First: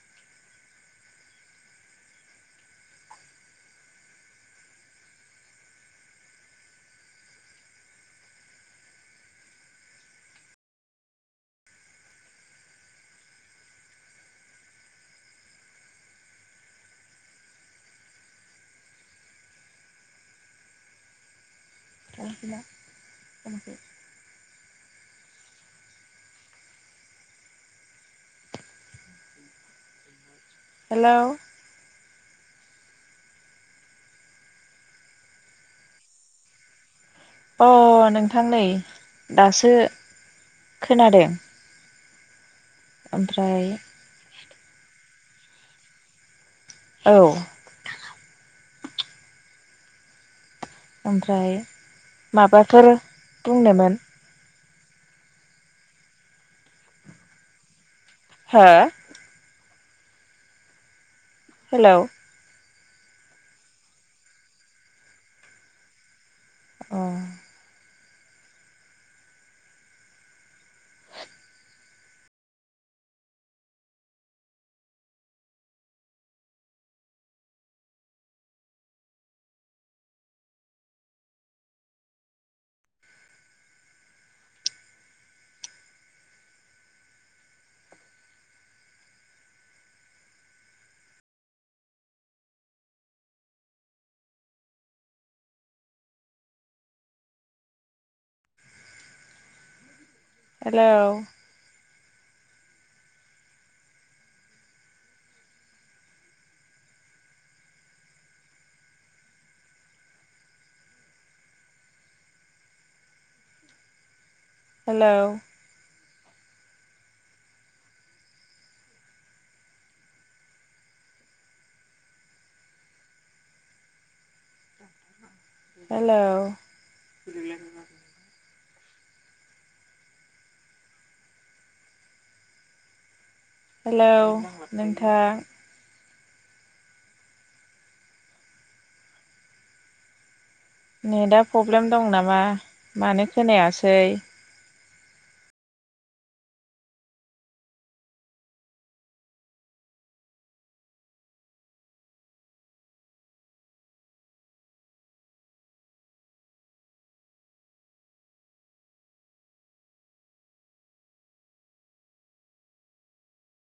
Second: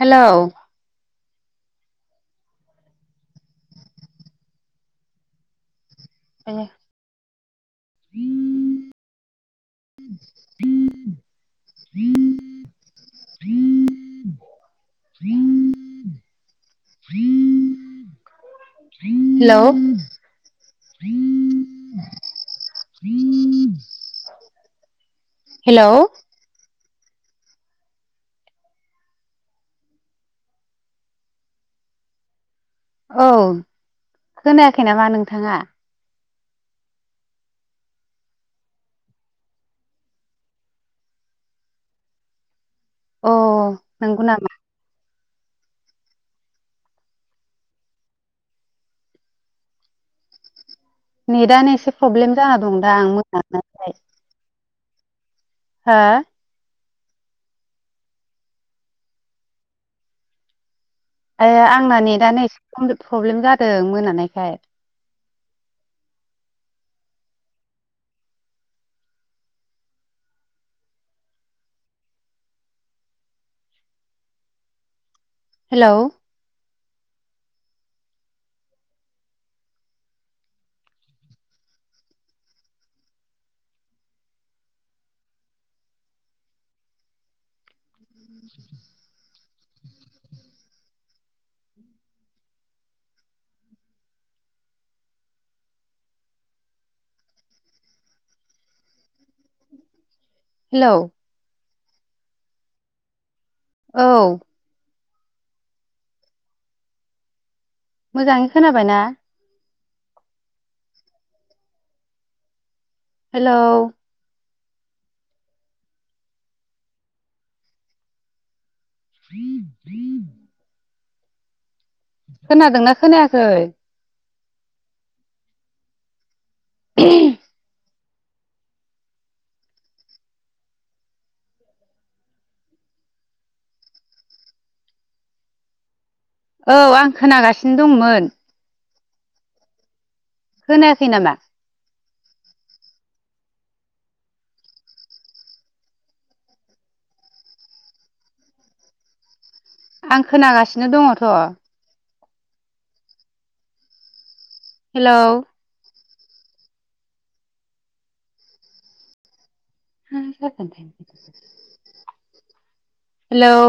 Hello. [unintelligible] [inaudible] [inaudible] Hello. [unintelligible] Hello. Hello. औ खोनायाखै नामा नोंथाङा? अह नोंथां नै दासो खोनादों। ओमफ्राय अह नंगौ नामा? औ। ओमफ्राय नेट आनो एसे प्रब्लेम जाना माबाफोर दंदां बुंनोमोन मोनानायखाय। हो? हो? ओ हेलौ आंना नेटानो इसे प्रब्लेम जादों मोनानायखाय। अह। हेलौ। [inaudible] हेलौ। औ। मोजाङै खोनाबायना? हेलौ। हेलौ। खोनादोंना खोनायाखै? हेलौ? हेलौ नोंथां? औ आं खोनागासिनो दंमोन। खोनायाखै नामा नेटआ प्रब्लेम दं नामा, मानो खोनायासै? आं खोनागासिनो दङथ'। हेलौ! [inaudible] हेलौ?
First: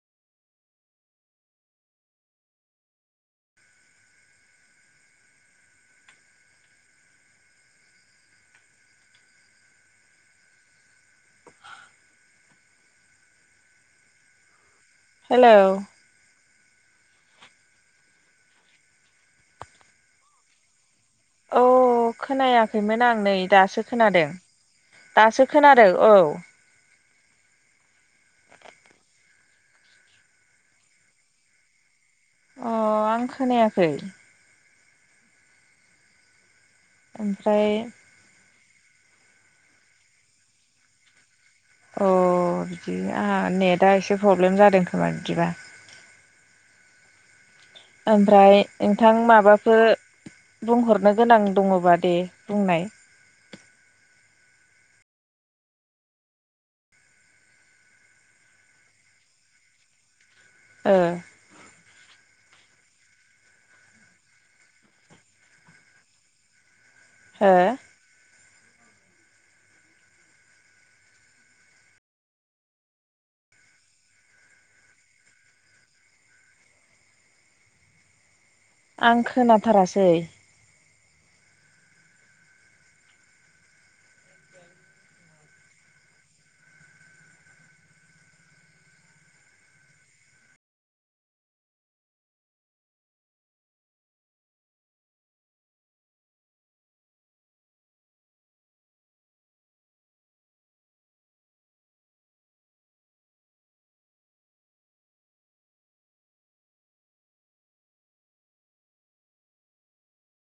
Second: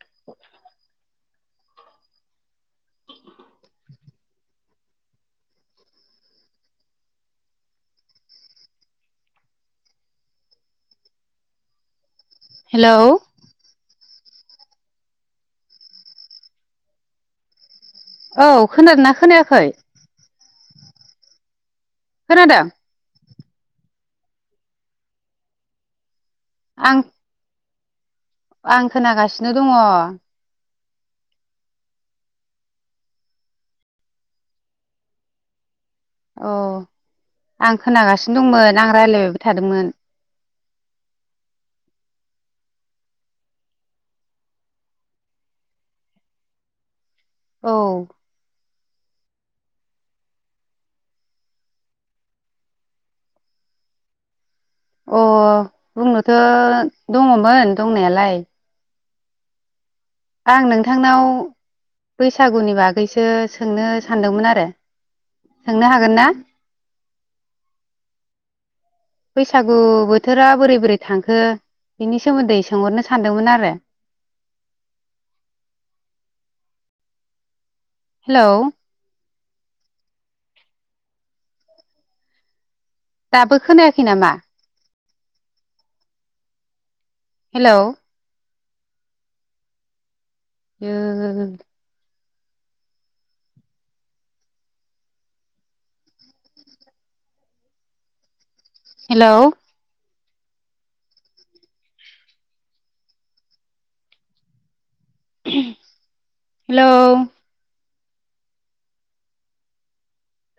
[inaudible] हेलौ? हेलौ? औ खोनादोंना खोनायाखै? औ खोनादों खोनायाखैमोन आं नै दासो खोनादों दासो खोनादों औ। आं आं खोनागासिनो दङ। अ आं खोनायाखै। अ ओमफ्राय आं खोनागासिनो दंमोन, आं रायलायबायबो थादोंमोन। अ बिदि आंहा नेटआ एसे प्रब्लेम जादों खोमा बिदिबा। औ। ओमफ्राय नोंथां माबाफोर बुंहरनो गोनां दङबा दे बुंनाय। अ बुंनोथ' दङमोन दंनायालाय। आं ओ नोंथांनाव बैसागुनि बागैसो सोंनो सानदोंमोन आरो, सोंनो हागोन ना? हो? बैसागु बोथोरा बोरै बोरै थांखो बिनि सोमोन्दै सोंहरनो सानदोंमोन आरो। हेलौ? आं खोनाथारासै। दाबो खोनायाखै नामा? हेलौ? आयो! हेलौ? हेलौ!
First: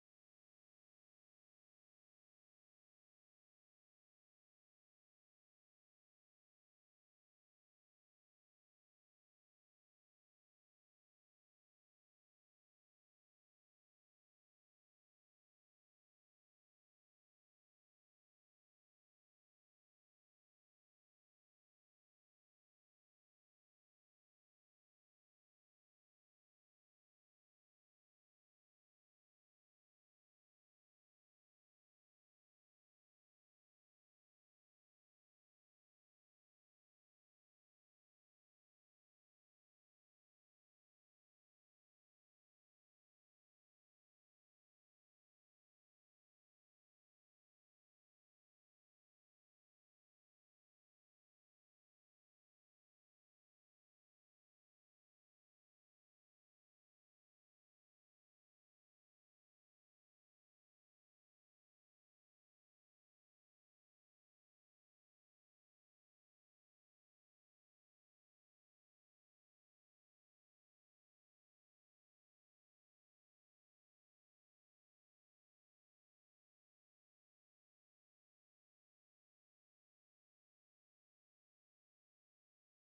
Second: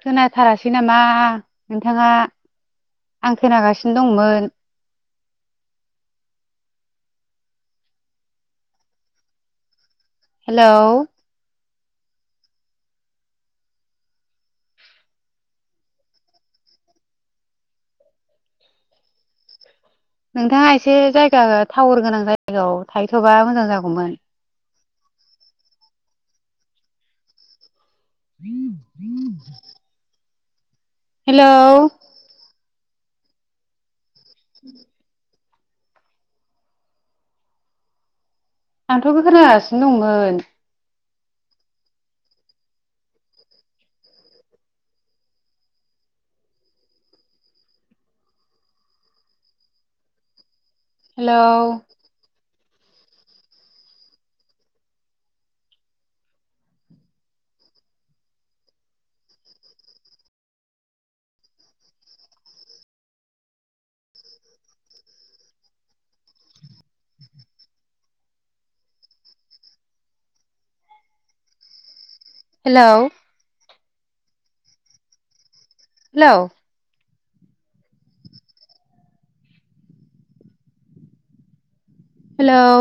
खोनाथारासै नामा नोंथाङा आं खोनागासिनो दंमोन। हेलौ? नोंथाङा एसे जायगा टावार गोनां जायगायाव थाहैथ'बा मोजां जागौमोन। [inaudible] हेलौ? उम [inaudible] आंथ' बे खोनागासिनो दंमोन। Hello? Hello? Hello? Hello?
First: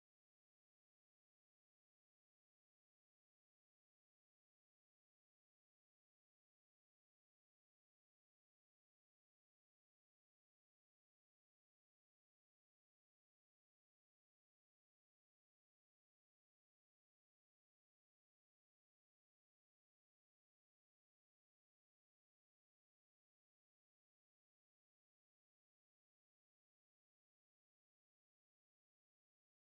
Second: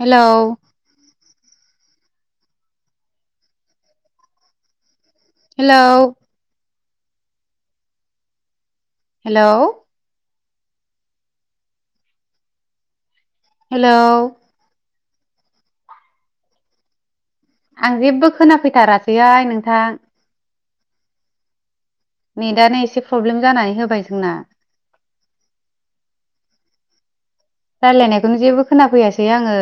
Hello hello hello hello आं जेबो खोनाफैथारासैहाय नोंथां। नेटानो एसे प्रब्लेम जानानै होबाय जोंना रायज्लायनायखौनो जेबो खोनाफैयासै आङो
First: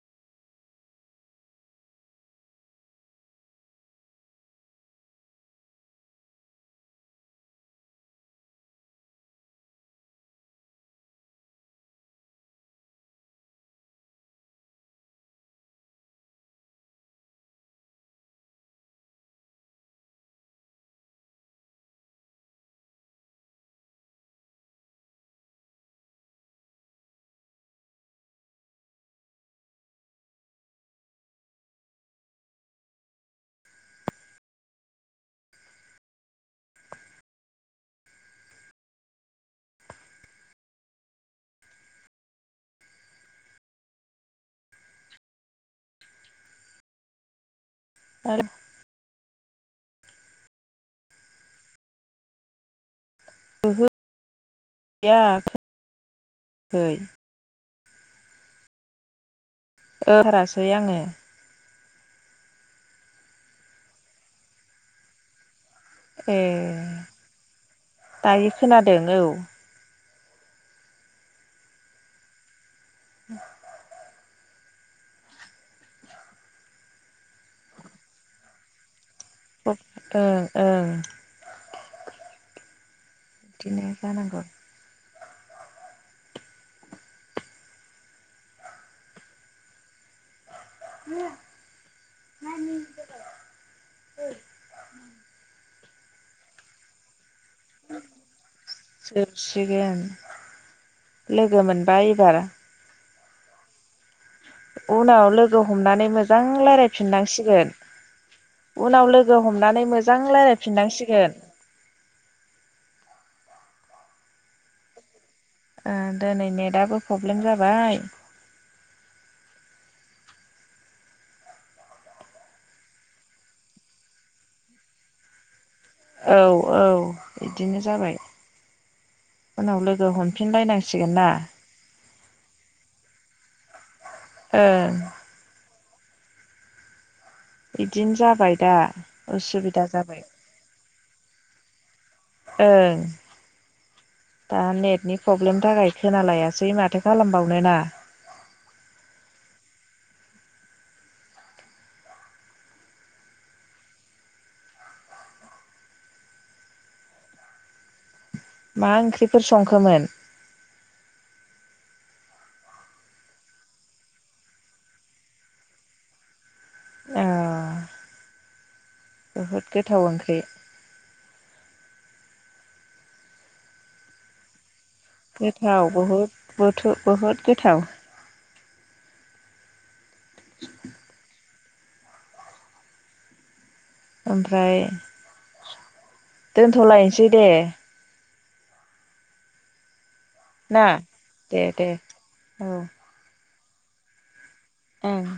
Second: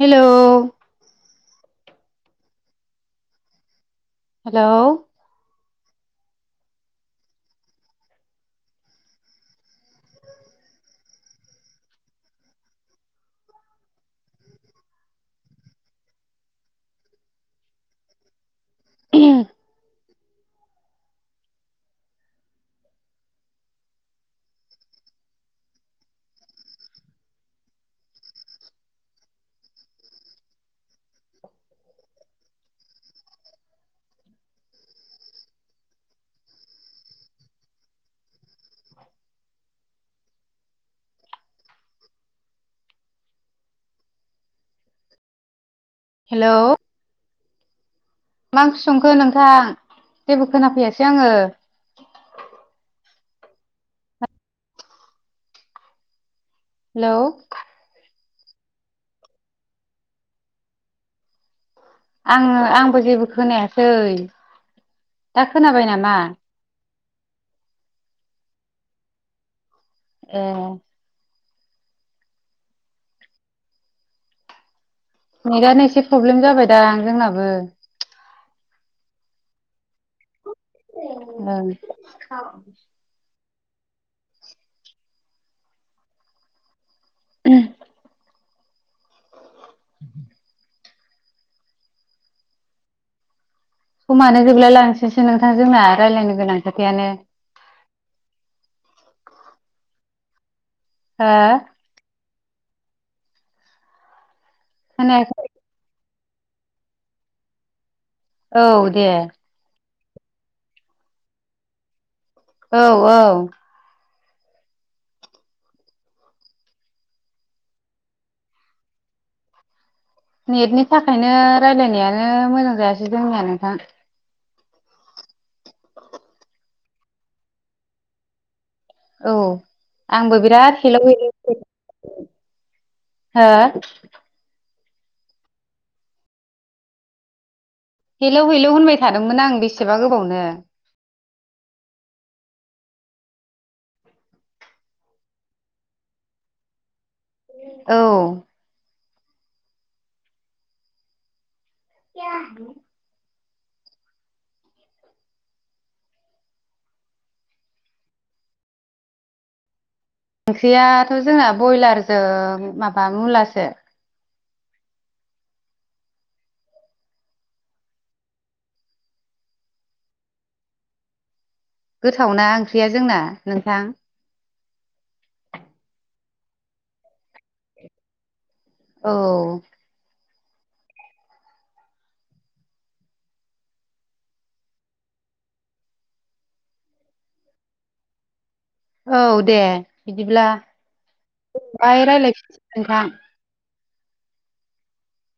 हेल' हेलौ ओम हेल' आरो [unintelligible] मा ओंख्रि संखो नोंथां जेबो खोनाफैयासै आङो ओहो गैया हेलौ ओहारासै आङो आङो आंबो जेबो खोनायासै दा खोनाबाय ए दायो खोनादों औ ए नेरानो एसे प्रब्लेम जाबायदां जोंनाबो ओं ओं ओं बिदिनो जानांगौ उम [inaudible] समानो जोबलायलांसैसै नोंथां जोंना रायज्लायनो गोनां खोथायानो हो लोगो मोनबा एबार उनाव खोनायाखै लोगो हमनानै मोजां रायजलायफिननांसिगोन औ दे उनाव लोगो हमनानै मोजां रायलायफिननांसिगोन औ औ ओ दिनै नेटआबो प्रब्लेम जाबाय नेटनि थाखायनो रायलायनायानो मोजां जायासै जोंनिया नोंथां औ औ बिदिनो जाबाय औ उनाव लोगो आंबो बिराद हेलौ हमफिनलायनांसिगोन हेल ना हो ओ बिदिनो हेलौ जाबाय हेलौ दा होनबाय थादोंमोन आं उसुबिदा बेसेबा जाबाय गोबावनो ओ दा नेटनि प्रब्लेम थाखाय खोनालायासै माथो खालामबावनो ना औ [inaudible] मा ओंख्रिफोर संखोमोन ओंख्रियाथ' जोंना ब्रयलारजों माबा मुलासो ओ बहुद गोथाव ओंख्रि गोथावना ओंख्रिया जोंना नोंथां? गोथाव बहुद बुथ बुहुद गोथाव। औ। ओमफ्राय दोनथ'लायसै दे। औ दे बिदिब्लाबिदिब्ला ना दे दे दाहाय औ रायज्लायफीन बिदिब्ला। ओं।